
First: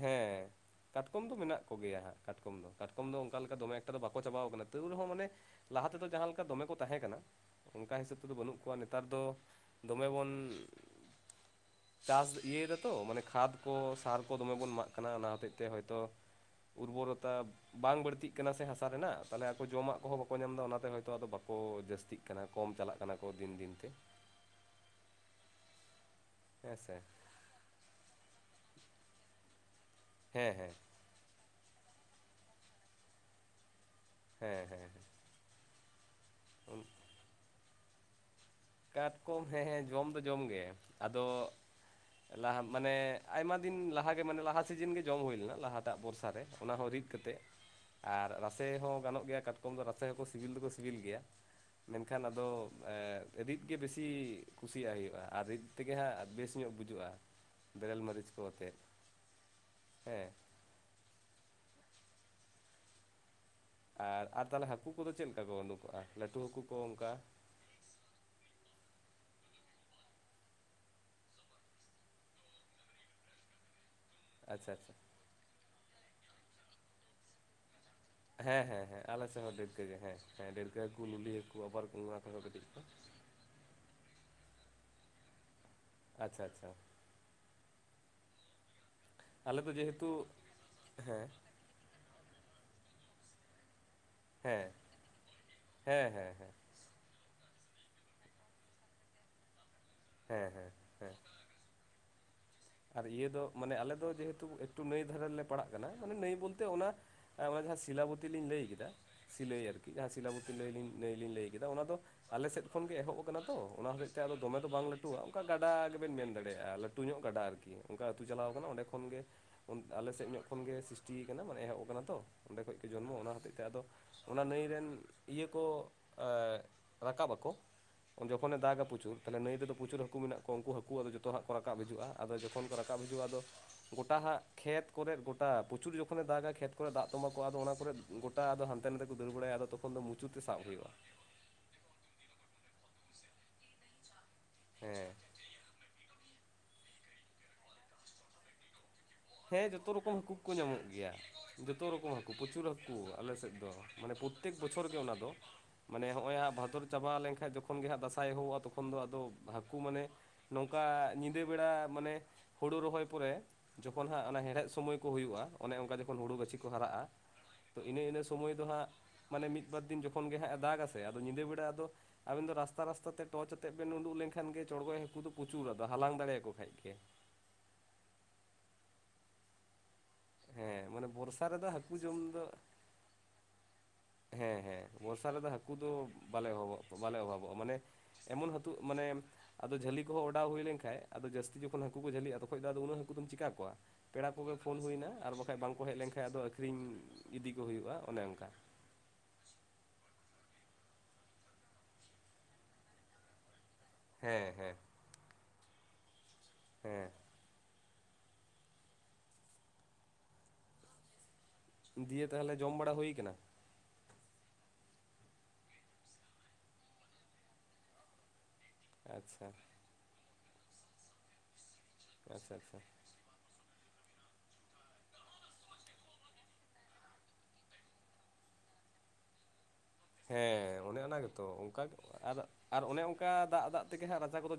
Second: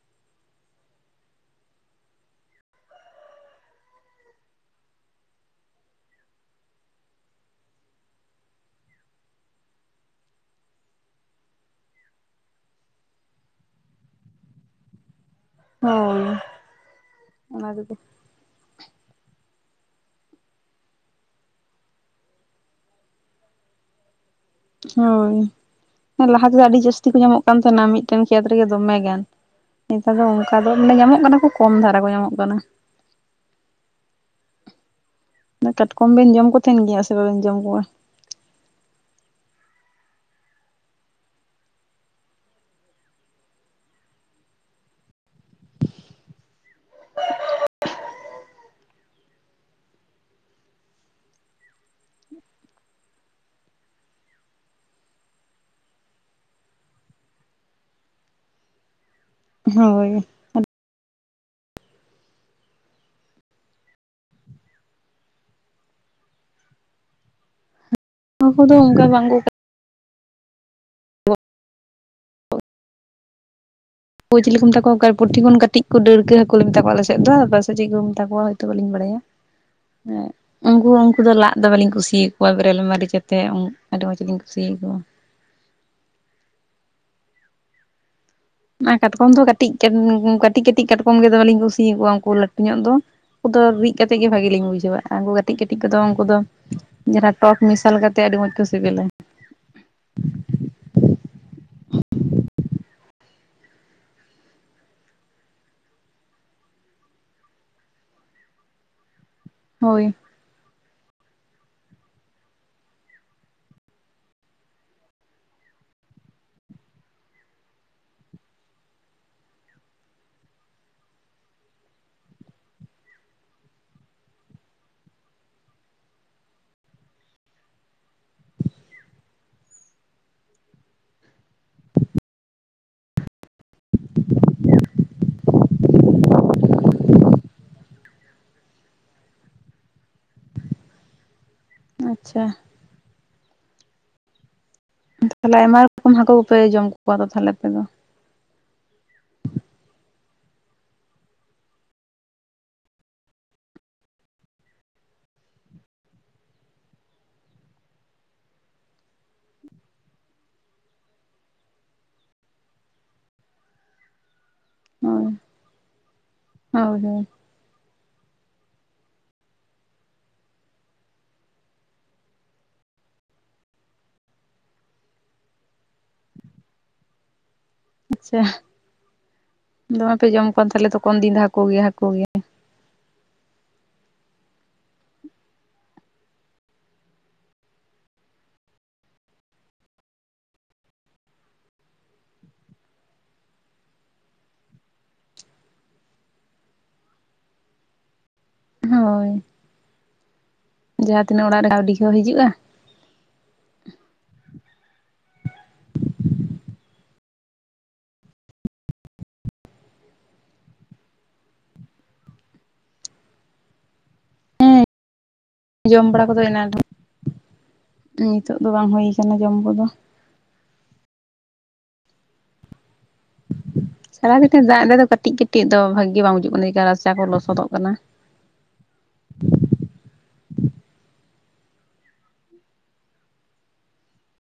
ᱦᱮᱸᱻ᱾ ᱠᱟᱴᱠᱚᱢ ᱫᱚ ᱢᱮᱱᱟᱜ ᱠᱚ ᱜᱮᱭᱟ ᱦᱟᱸᱜ ᱠᱟᱴᱠᱚᱢ ᱫᱚ, ᱠᱟᱴᱠᱚᱢ ᱫᱚ ᱚᱝᱠᱟ ᱞᱮᱠᱟ ᱫᱚᱢᱮ ᱮᱠᱴᱟ ᱫᱚ ᱵᱟᱠᱚ ᱪᱟᱵᱟᱣ ᱠᱟᱱᱟ᱾ ᱛᱟᱹᱣ ᱨᱮᱦᱚᱸ ᱢᱟᱱᱮ ᱞᱟᱦᱟ ᱛᱮᱫᱚ ᱡᱟᱦᱟᱸ ᱞᱮᱠᱟ ᱫᱚᱢᱮ ᱠᱚ ᱛᱟᱦᱮᱸ ᱠᱟᱱᱟ᱾ ᱚᱝᱠᱟ ᱦᱤᱥᱟᱹᱵ ᱛᱮᱫᱚ ᱵᱟᱹᱱᱩᱜ ᱠᱚᱣᱟ, ᱱᱮᱛᱟᱨ ᱫᱚ ᱫᱚᱢᱮ ᱵᱚᱱ ᱪᱟᱥ ᱤᱭᱟᱹᱭᱮᱫᱟ ᱛᱚ ᱢᱟᱱᱮ ᱠᱷᱟᱫᱽ ᱠᱚ ᱥᱟᱨ ᱠᱚ ᱫᱚᱢᱮ ᱵᱚᱱ ᱮᱢᱟᱜ ᱠᱟᱱᱟ ᱚᱱᱟ ᱦᱚᱛᱮᱡ ᱛᱮ ᱦᱚᱭᱛᱚ ᱦᱳᱭ ᱩᱨᱵᱚᱨᱚᱛᱟ ᱚᱱᱟ ᱠᱚᱜᱮ᱾ ᱵᱟᱝ ᱵᱟᱹᱲᱛᱤᱜ ᱠᱟᱱᱟ ᱥᱮ ᱦᱟᱥᱟ ᱨᱮᱱᱟᱜ ᱛᱟᱦᱞᱮ ᱟᱠᱚ ᱡᱚᱢᱟᱜ ᱠᱚᱦᱚᱸ ᱵᱟᱠᱚ ᱧᱟᱢ ᱮᱫᱟ ᱚᱱᱟᱛᱮ ᱦᱚᱭᱛᱚ ᱟᱫᱚ ᱵᱟᱠᱚ ᱡᱟᱹᱥᱛᱤᱜ ᱠᱟᱱᱟ᱾ ᱠᱚᱢ ᱪᱟᱞᱟᱜ ᱠᱟᱱᱟ ᱠᱚ ᱫᱤᱱ ᱫᱤᱱ ᱛᱮ᱾ ᱦᱳᱸᱭ ᱞᱟᱦᱟ ᱛᱮᱫᱚ ᱦᱮᱸ ᱟᱹᱰᱤ ᱥᱮ ᱡᱟᱹᱥᱛᱤ ᱠᱚ ᱧᱟᱢᱚᱜ ᱠᱟᱱ ᱛᱟᱦᱮᱱᱟ ᱢᱤᱫᱴᱮᱱ ᱠᱷᱮᱛ ᱨᱮᱜᱮ ᱫᱚᱢᱮ ᱜᱟᱱ, ᱱᱮᱛᱟᱨ ᱫᱚ ᱦᱮᱸ ᱚᱱᱠᱟ ᱫᱚ ᱦᱮᱸ ᱢᱟᱱᱮ ᱧᱟᱢᱚᱜ ᱠᱟᱱᱟ ᱠᱚ ᱠᱚᱢ ᱫᱷᱟᱨᱟ ᱠᱚ ᱧᱟᱢᱚᱜ ᱠᱟᱱᱟ᱾ ᱦᱮᱸ ᱦᱮᱸ᱾ ᱠᱟᱴᱠᱚᱢ ᱵᱮᱱ ᱡᱚᱢ ᱠᱚ ᱛᱟᱦᱮᱱ ᱜᱮᱭᱟ ᱥᱮ ᱵᱟᱵᱮᱱ ᱡᱚᱢ ᱠᱚᱣᱟ? ᱠᱟᱴᱠᱚᱢ ᱦᱮᱸ ᱦᱮᱸ ᱡᱚᱢ ᱫᱚ ᱡᱚᱢ ᱜᱮ ᱟᱫᱚ ᱞᱟᱦᱟ ᱢᱟᱱᱮ ᱟᱭᱢᱟ ᱫᱤᱱ ᱞᱟᱦᱟ ᱜᱮ ᱢᱟᱱᱮ ᱞᱟᱦᱟ ᱥᱤᱡᱤᱱ ᱜᱮ ᱡᱚᱢ ᱦᱩᱭ ᱞᱮᱱᱟ, ᱞᱟᱦᱟᱴᱟᱜ ᱵᱚᱨᱥᱟ ᱨᱮ ᱚᱱᱟ ᱦᱚᱸ ᱨᱤᱫ ᱠᱟᱛᱮᱜ ᱟᱨ ᱨᱟᱥᱮ ᱦᱚᱸ ᱜᱟᱱᱚᱜ ᱜᱮᱭᱟ, ᱠᱟᱴᱠᱚᱢ ᱫᱚ ᱨᱟᱥᱮ ᱦᱚᱸᱠᱚ ᱥᱤᱵᱤᱞ ᱫᱚᱠᱚ ᱥᱤᱵᱤᱞ ᱜᱮᱭᱟ᱾ ᱢᱮᱱᱠᱷᱟᱱ ᱟᱫᱚ ᱮᱸ ᱨᱤᱫ ᱜᱮ ᱵᱮᱥᱤ ᱠᱩᱥᱤᱭᱟᱜ ᱦᱩᱭᱩᱜ-ᱟ ᱟᱨ ᱨᱤᱫ ᱛᱮᱜᱮ ᱦᱟᱸᱜ ᱵᱮᱥ ᱧᱚᱜ ᱵᱩᱡᱚᱜ-ᱟ᱾ ᱵᱮᱨᱮᱞ ᱢᱟᱹᱨᱤᱪ ᱠᱚ ᱟᱛᱮᱫ᱾ ᱦᱳᱭ᱾ ᱦᱮᱸ ᱟᱨ, ᱟᱨ ᱛᱟᱦᱞᱮ ᱦᱟᱹᱠᱩ ᱠᱚᱫᱚ ᱪᱮᱫ ᱞᱮᱠᱟ ᱠᱚ ᱳᱸᱰᱳᱠᱟᱜ-ᱟ ᱞᱟᱹᱴᱩ ᱦᱟᱹᱠᱩ ᱠᱚ ᱚᱝᱠᱟ? ᱦᱟᱹᱠᱩ ᱫᱚ ᱚᱱᱠᱟ ᱵᱟᱝ ᱠᱚ ᱠᱚ ᱪᱤᱞᱤ ᱠᱚ ᱟᱪᱪᱷᱟ ᱢᱮᱛᱟ ᱟᱪᱪᱷᱟ ᱠᱚᱣᱟ ᱚᱠᱟ ᱯᱩᱴᱷᱤ ᱠᱷᱚᱱ ᱠᱟᱹᱴᱤᱡ ᱠᱚ ᱰᱟᱹᱲᱠᱟᱹ ᱦᱟᱹᱠᱩ ᱞᱮ ᱢᱮᱛᱟ ᱠᱚᱣᱟ ᱟᱞᱮ ᱥᱮᱜ ᱫᱚ᱾ ᱟᱯᱮ ᱥᱮᱜ ᱪᱮᱫ ᱠᱚ ᱢᱮᱛᱟ ᱠᱚᱣᱟ ᱦᱮᱸ ᱦᱚᱭᱛᱚ ᱦᱮᱸ ᱵᱟᱹᱞᱤᱧ ᱦᱮᱸ ᱵᱟᱲᱟᱭᱟ, ᱟᱞᱮ ᱥᱮᱫ ᱦᱚᱸ ᱰᱟᱹᱲᱠᱟᱹ ᱜᱮ ᱦᱮᱸ ᱦᱮᱸ ᱰᱟᱹᱲᱠᱟᱹ ᱩᱱᱠᱩ ᱦᱟᱹᱠᱩ ᱩᱱᱠᱩ ᱞᱩᱞᱤ ᱫᱚ ᱞᱟᱫ ᱦᱟᱹᱠᱩ ᱟᱵᱟᱨ ᱫᱚᱢᱮᱞᱤᱧ ᱚᱱᱟ ᱠᱚᱦᱚᱸ ᱠᱩᱥᱤᱭᱟᱠᱚᱣᱟ ᱠᱟᱹᱴᱤᱡ ᱵᱮᱨᱮᱞ ᱠᱚ ᱢᱟᱨᱤᱪ ᱛᱮ ᱩᱱ ᱟᱹᱰᱤ ᱢᱚᱡᱽ ᱤᱧ ᱠᱩᱥᱤᱭ ᱟᱠᱚᱣᱟ᱾ ᱟᱪᱪᱷᱟ ᱟᱪᱪᱷᱟ᱾ ᱚᱱᱟ ᱠᱟᱴᱠᱚᱢ ᱫᱚ ᱟᱞᱮ ᱠᱟᱹᱴᱤᱡ ᱠᱟᱱ ᱡᱮᱦᱮᱛᱩ ᱠᱟᱹᱴᱤᱡ ᱠᱟᱹᱴᱤᱡ ᱠᱟᱴᱠᱚᱢ ᱜᱮ ᱦᱮᱸ ᱫᱚᱢᱮᱞᱤᱧ ᱠᱩᱥᱤᱭᱟᱠᱚᱣᱟ ᱩᱱᱠᱩ ᱞᱟᱹᱴᱩ ᱧᱚᱜ ᱫᱚ ᱩᱱᱠᱩ ᱫᱚ ᱨᱤᱜ ᱠᱟᱛᱮ ᱜᱮ ᱵᱷᱟᱜᱤ ᱞᱤᱧ ᱦᱮᱸ ᱵᱩᱡᱷᱟᱹᱣᱟ, ᱟᱨ ᱩᱱᱠᱩ ᱠᱟᱹᱴᱤᱡ ᱠᱟᱹᱴᱤᱡ ᱠᱚᱫᱚ ᱦᱮᱸ ᱩᱱᱠᱩ ᱦᱮᱸ ᱫᱚ ᱦᱮᱸ ᱡᱟᱦᱟᱸᱱᱟᱜ ᱴᱚᱠ ᱢᱮᱥᱟᱞ ᱠᱟᱛᱮᱫ ᱟᱹᱰᱤ ᱢᱚᱸᱡᱽ ᱠᱚ ᱥᱤᱵᱤᱞᱟ᱾ ᱦᱮᱸ ᱦᱮᱸ ᱦᱮᱸ᱾ ᱟᱨ ᱤᱭᱟᱹ ᱫᱚ ᱢᱟᱱᱮ ᱟᱞᱮ ᱫᱚ ᱡᱮᱦᱮᱛᱩ ᱮᱠᱴᱩ ᱱᱟᱹᱭ ᱫᱷᱟᱨᱮ ᱨᱮᱞᱮ ᱯᱟᱲᱟᱜ ᱠᱟᱱᱟ, ᱢᱟᱱᱮ ᱱᱟᱹᱭ ᱵᱳᱞᱛᱮ ᱚᱱᱟ ᱮᱸ ᱚᱱᱟ ᱡᱟᱦᱟᱸ ᱥᱤᱞᱟᱵᱚᱛᱤ ᱞᱤᱧ ᱞᱟᱹᱭ ᱠᱮᱫᱟ ᱥᱤᱞᱟᱹᱭ ᱟᱨᱠᱤ ᱡᱟᱦᱟᱸ ᱦᱳᱭ ᱥᱤᱞᱟᱵᱚᱛᱤ ᱞᱟᱹᱭ ᱱᱟᱹᱭ ᱞᱤᱧ ᱞᱟᱹᱭ ᱠᱮᱫᱟ ᱚᱱᱟ ᱫᱚ ᱟᱞᱮ ᱥᱮᱫ ᱠᱷᱚᱱ ᱜᱮ ᱮᱦᱚᱵ ᱠᱟᱱᱟ ᱛᱚ, ᱚᱱᱟ ᱦᱚᱛᱮᱡ ᱛᱮ ᱫᱚᱢᱮ ᱫᱚ ᱵᱟᱝ ᱞᱟᱹᱴᱩᱣᱟ ᱚᱱᱠᱟ ᱜᱟᱰᱟ ᱜᱮᱵᱮᱱ ᱢᱮᱱ ᱫᱟᱲᱮᱭᱟᱜ-ᱟ ᱞᱟᱹᱴᱩ ᱧᱚᱜ ᱜᱟᱰᱟ ᱟᱨᱠᱤ᱾ ᱠᱤ ᱚᱱᱠᱟ ᱟᱹᱛᱩ ᱪᱟᱞᱟᱣ ᱠᱟᱱᱟ ᱚᱸᱰᱮ ᱠᱷᱚᱱ ᱜᱮ ᱚᱱ ᱟᱞᱮ ᱥᱮᱫ ᱧᱚᱜ ᱠᱷᱚᱱᱜᱮ ᱥᱤᱥᱴᱤᱭ ᱠᱟᱱᱟ ᱢᱟᱱᱮ ᱮᱦᱚᱵ ᱠᱟᱱᱟ ᱛᱚ ᱚᱸᱰᱮ ᱠᱷᱚᱡ ᱜᱮ ᱡᱚᱱᱢᱚ, ᱚᱱᱟ ᱦᱚᱛᱮᱡ ᱛᱮ ᱟᱫᱚ ᱚᱱᱟ ᱱᱟᱹᱭ ᱨᱮᱱ ᱤᱭᱟᱹ ᱠᱚ ᱮ ᱨᱟᱠᱟᱵ ᱟᱠᱚ᱾ ᱡᱚᱠᱷᱚᱱ ᱮ ᱫᱟᱜᱟ ᱯᱚᱪᱩᱨ ᱛᱟᱦᱞᱮ ᱱᱟᱹᱭ ᱨᱮᱫᱚ ᱯᱚᱪᱩᱨ ᱦᱟᱹᱠᱩ ᱢᱮᱱᱟᱜ ᱠᱚᱣᱟ, ᱩᱱᱠᱩ ᱦᱟᱹᱠᱩ ᱟᱫᱚ ᱡᱚᱛᱚ ᱦᱟᱸᱜ ᱠᱚ ᱨᱟᱠᱟᱵ ᱦᱤᱡᱩᱜ-ᱟ᱾ ᱟᱫᱚ ᱡᱚᱠᱷᱚᱱ ᱠᱚ ᱨᱟᱠᱟᱵ ᱦᱤᱡᱩᱜ-ᱟ ᱟᱫᱚ ᱜᱚᱴᱟ ᱦᱟᱸᱜ ᱠᱷᱮᱛ ᱠᱚᱨᱮᱫ ᱜᱚᱴᱟ ᱯᱚᱪᱩᱨ ᱡᱚᱠᱷᱚᱱ ᱮ ᱫᱟᱜᱟ ᱠᱷᱮᱛ ᱠᱚᱨᱮ ᱫᱟᱜ ᱛᱚᱸᱵᱟ ᱠᱚᱜ-ᱟ ᱟᱫᱚ ᱚᱱᱟ ᱠᱚᱨᱮᱫ ᱜᱚᱴᱟ ᱟᱫᱚ ᱦᱟᱱᱛᱮ ᱱᱟᱛᱮ ᱠᱚ ᱫᱟᱹᱲ ᱵᱟᱲᱟᱭᱟ ᱟᱫᱚ ᱛᱚᱠᱷᱚᱱ ᱫᱚ ᱢᱩᱪᱩ ᱛᱮ ᱥᱟᱵ ᱦᱳᱭᱳᱜ-ᱟ᱾ ᱟᱸᱪᱪᱷᱟ᱾ ᱦᱮᱸ᱾ ᱛᱟᱦᱞᱮ ᱟᱭᱢᱟ ᱨᱚᱠᱚᱢ ᱦᱟᱠᱳ ᱠᱚᱯᱮ ᱡᱚᱢ ᱠᱚᱣᱟ ᱛᱚ ᱛᱟᱦᱞᱮ ᱟᱯᱮ ᱫᱚ? ᱦᱮᱸ ᱡᱚᱛᱚ ᱨᱚᱠᱚᱢ ᱦᱟᱹᱠᱩ ᱠᱚ ᱧᱟᱢᱚᱜ ᱜᱮᱭᱟ᱾ ᱡᱚᱛᱚ ᱨᱚᱠᱚᱢ ᱦᱟᱹᱠᱩ ᱯᱚᱪᱩᱨ ᱦᱟᱹᱠᱩ ᱟᱞᱮ ᱥᱮᱫ ᱫᱚ᱾ ᱢᱟᱱᱮ ᱯᱚᱛᱛᱮᱠ ᱵᱚᱪᱷᱚᱨ ᱜᱮ ᱚᱱᱟ ᱫᱚ᱾ ᱢᱟᱱᱮ ᱦᱚᱸᱜ-ᱚᱭ ᱦᱟᱸᱜ ᱵᱷᱟᱫᱚᱨ ᱪᱟᱵᱟ ᱞᱮᱱᱠᱟᱷᱡ ᱡᱚᱠᱷᱚᱱ ᱜᱮ ᱦᱟᱸᱜ ᱫᱟᱥᱟᱭ ᱮᱦᱚᱵᱚᱜ-ᱟ ᱛᱚᱠᱷᱚᱱ ᱫᱚ ᱟᱫᱚ ᱦᱟᱹᱠᱩ ᱢᱟᱱᱮ ᱱᱚᱝᱠᱟ ᱧᱤᱫᱟᱹ ᱵᱮᱲᱟ ᱢᱟᱱᱮ ᱦᱩᱲᱩ ᱨᱚᱦᱚᱭ ᱯᱚᱨᱮ ᱡᱚᱠᱷᱚᱱ ᱦᱟᱸᱜ ᱚᱱᱮ ᱦᱮᱲᱦᱮᱫ ᱥᱚᱢᱚᱭ ᱠᱚ ᱦᱳᱭ ᱦᱩᱭᱩᱜ-ᱟ, ᱚᱱᱮ ᱚᱝᱠᱟ ᱡᱚᱠᱷᱚᱱ ᱦᱩᱲᱩ ᱜᱟᱹᱪᱷᱤ ᱠᱚ ᱦᱳᱭ ᱦᱟᱨᱟᱜ-ᱟ᱾ ᱦᱳᱭ ᱛᱚ ᱤᱱᱟᱹ ᱤᱱᱟᱹ ᱥᱩᱢᱟᱭ ᱫᱚ ᱦᱟᱸᱜ ᱢᱟᱱᱮ ᱢᱤᱫ ᱵᱟᱨ ᱫᱤᱱ ᱡᱚᱠᱷᱚᱱ ᱜᱮ ᱦᱟᱸᱜ ᱮ ᱫᱟᱜᱟ ᱥᱮ ᱟᱫᱚ ᱧᱤᱫᱟᱹ ᱵᱮᱲᱟ ᱟᱫᱚ ᱟᱵᱮᱱ ᱫᱚ ᱨᱟᱥᱛᱟ ᱨᱟᱥᱛᱟ ᱛᱮ ᱴᱚᱪ ᱟᱛᱮᱫ ᱵᱮᱱ ᱩᱰᱩᱜ ᱞᱮᱱᱠᱷᱟᱱ ᱜᱮ ᱪᱚᱸᱲᱜᱚᱡ ᱦᱟᱹᱠᱩ ᱫᱚ ᱯᱚᱪᱩᱨ ᱟᱫᱚ ᱦᱟᱞᱟᱝ ᱫᱟᱲᱮᱭᱟᱠᱚ ᱠᱷᱟᱡ ᱜᱮ᱾ ᱟᱪᱪᱷᱟ᱾ ᱫᱚᱢᱮ ᱯᱮ ᱡᱚᱢ ᱠᱚᱣᱟ ᱦᱮᱸ ᱛᱟᱦᱚᱞᱮ ᱢᱟᱱᱮ ᱛᱚᱠᱷᱚᱱ ᱫᱤᱱ ᱫᱚ ᱵᱚᱨᱥᱟ ᱨᱮᱫᱚ ᱜᱮ ᱦᱟᱹᱠᱩ ᱡᱚᱢ ᱜᱮ ᱫᱚ ᱦᱮᱸ ᱦᱮᱸ ᱵᱚᱨᱥᱟ ᱨᱮᱫᱚ ᱦᱟᱹᱠᱩ ᱫᱚ ᱵᱟᱞᱮ ᱚᱵᱷᱵᱚᱜ ᱵᱟᱞᱮ ᱚᱵᱷᱵᱚᱜ-ᱟ ᱢᱟᱱᱮ᱾ ᱮᱢᱚᱱ ᱦᱟᱹᱛᱩ ᱢᱟᱱᱮ᱾ ᱟᱫᱚ ᱡᱷᱟᱹᱞᱤ ᱠᱚᱦᱚᱸ ᱚᱰᱟᱣ ᱦᱩᱭ ᱞᱮᱱᱠᱷᱟᱡ ᱟᱫᱚ ᱡᱟᱹᱥᱛᱤ ᱡᱚᱠᱷᱚᱱ ᱦᱟᱹᱠᱩ ᱠᱚ ᱡᱷᱟᱹᱞᱤᱜ-ᱟ ᱛᱚᱠᱷᱚᱡ ᱫᱚ ᱟᱫᱚ ᱩᱱᱟᱹᱜ ᱦᱟᱹᱠᱩ ᱫᱚᱢ ᱪᱮᱠᱟ ᱠᱚᱣᱟ? ᱯᱮᱲᱟ ᱠᱚᱜᱮ ᱯᱷᱳᱱ ᱦᱩᱭᱱᱟ ᱟᱨ ᱵᱟᱠᱷᱟᱡ ᱵᱟᱝᱠᱚ ᱦᱮᱡ ᱞᱮᱱᱠᱷᱟᱱ ᱟᱫᱚ ᱟᱹᱠᱷᱨᱤᱧ ᱤᱫᱤ ᱠᱚ ᱦᱩᱭᱩᱜ-ᱟ ᱚᱱᱮ ᱚᱝᱠᱟ᱾ ᱦᱳᱭ᱾ ᱡᱟᱦᱟᱸ ᱛᱤᱱᱟᱹᱜ ᱚᱲᱟᱜ ᱨᱮ ᱠᱟᱹᱣᱰᱤ ᱠᱚ ᱦᱤᱡᱩᱜ-ᱟ᱾ ᱦᱮᱸ ᱦᱮᱸ᱾ ᱦᱮᱸ᱾ ᱫᱤᱭᱮ ᱛᱟᱦᱞᱮ ᱡᱚᱢ ᱵᱟᱲᱟ ᱦᱩᱭ ᱠᱟᱱᱟ? ᱦᱮᱸ ᱡᱚᱢ ᱵᱟᱲᱟ ᱠᱚᱫᱚ ᱮᱱᱟ ᱨᱮ᱾ ᱱᱤᱛᱳᱜ ᱫᱚ ᱵᱟᱝ ᱦᱩᱭ ᱠᱟᱱᱟ ᱟᱪᱪᱷᱟ ᱡᱚᱢ ᱠᱚᱫᱚ᱾ ᱟᱪᱪᱷᱟ ᱟᱪᱪᱷᱟ᱾ ᱥᱟᱨᱟᱫᱤᱱ ᱫᱟᱜ ᱮᱫᱟ ᱫᱚ ᱠᱟᱹᱴᱤᱡ ᱠᱟᱹᱴᱤᱡ ᱫᱚ ᱵᱷᱟᱜᱤ ᱵᱟᱝ ᱵᱩᱡᱩᱜ ᱠᱟᱱᱟ, ᱨᱟᱪᱟ ᱠᱚ ᱞᱚᱥᱚᱫᱚᱜ ᱠᱟᱱᱟ᱾ ᱦᱮᱸ ᱚᱱᱮ ᱚᱱᱟ ᱜᱮᱛᱚ ᱚᱝᱠᱟ ᱜᱮ, ᱟᱨ ᱚᱱᱮ ᱚᱝᱠᱟ ᱫᱟᱜ ᱫᱟᱜ ᱛᱮᱜᱮ ᱦᱟᱸᱜ ᱨᱟᱪᱟ ᱠᱚᱫᱚ ᱡᱟ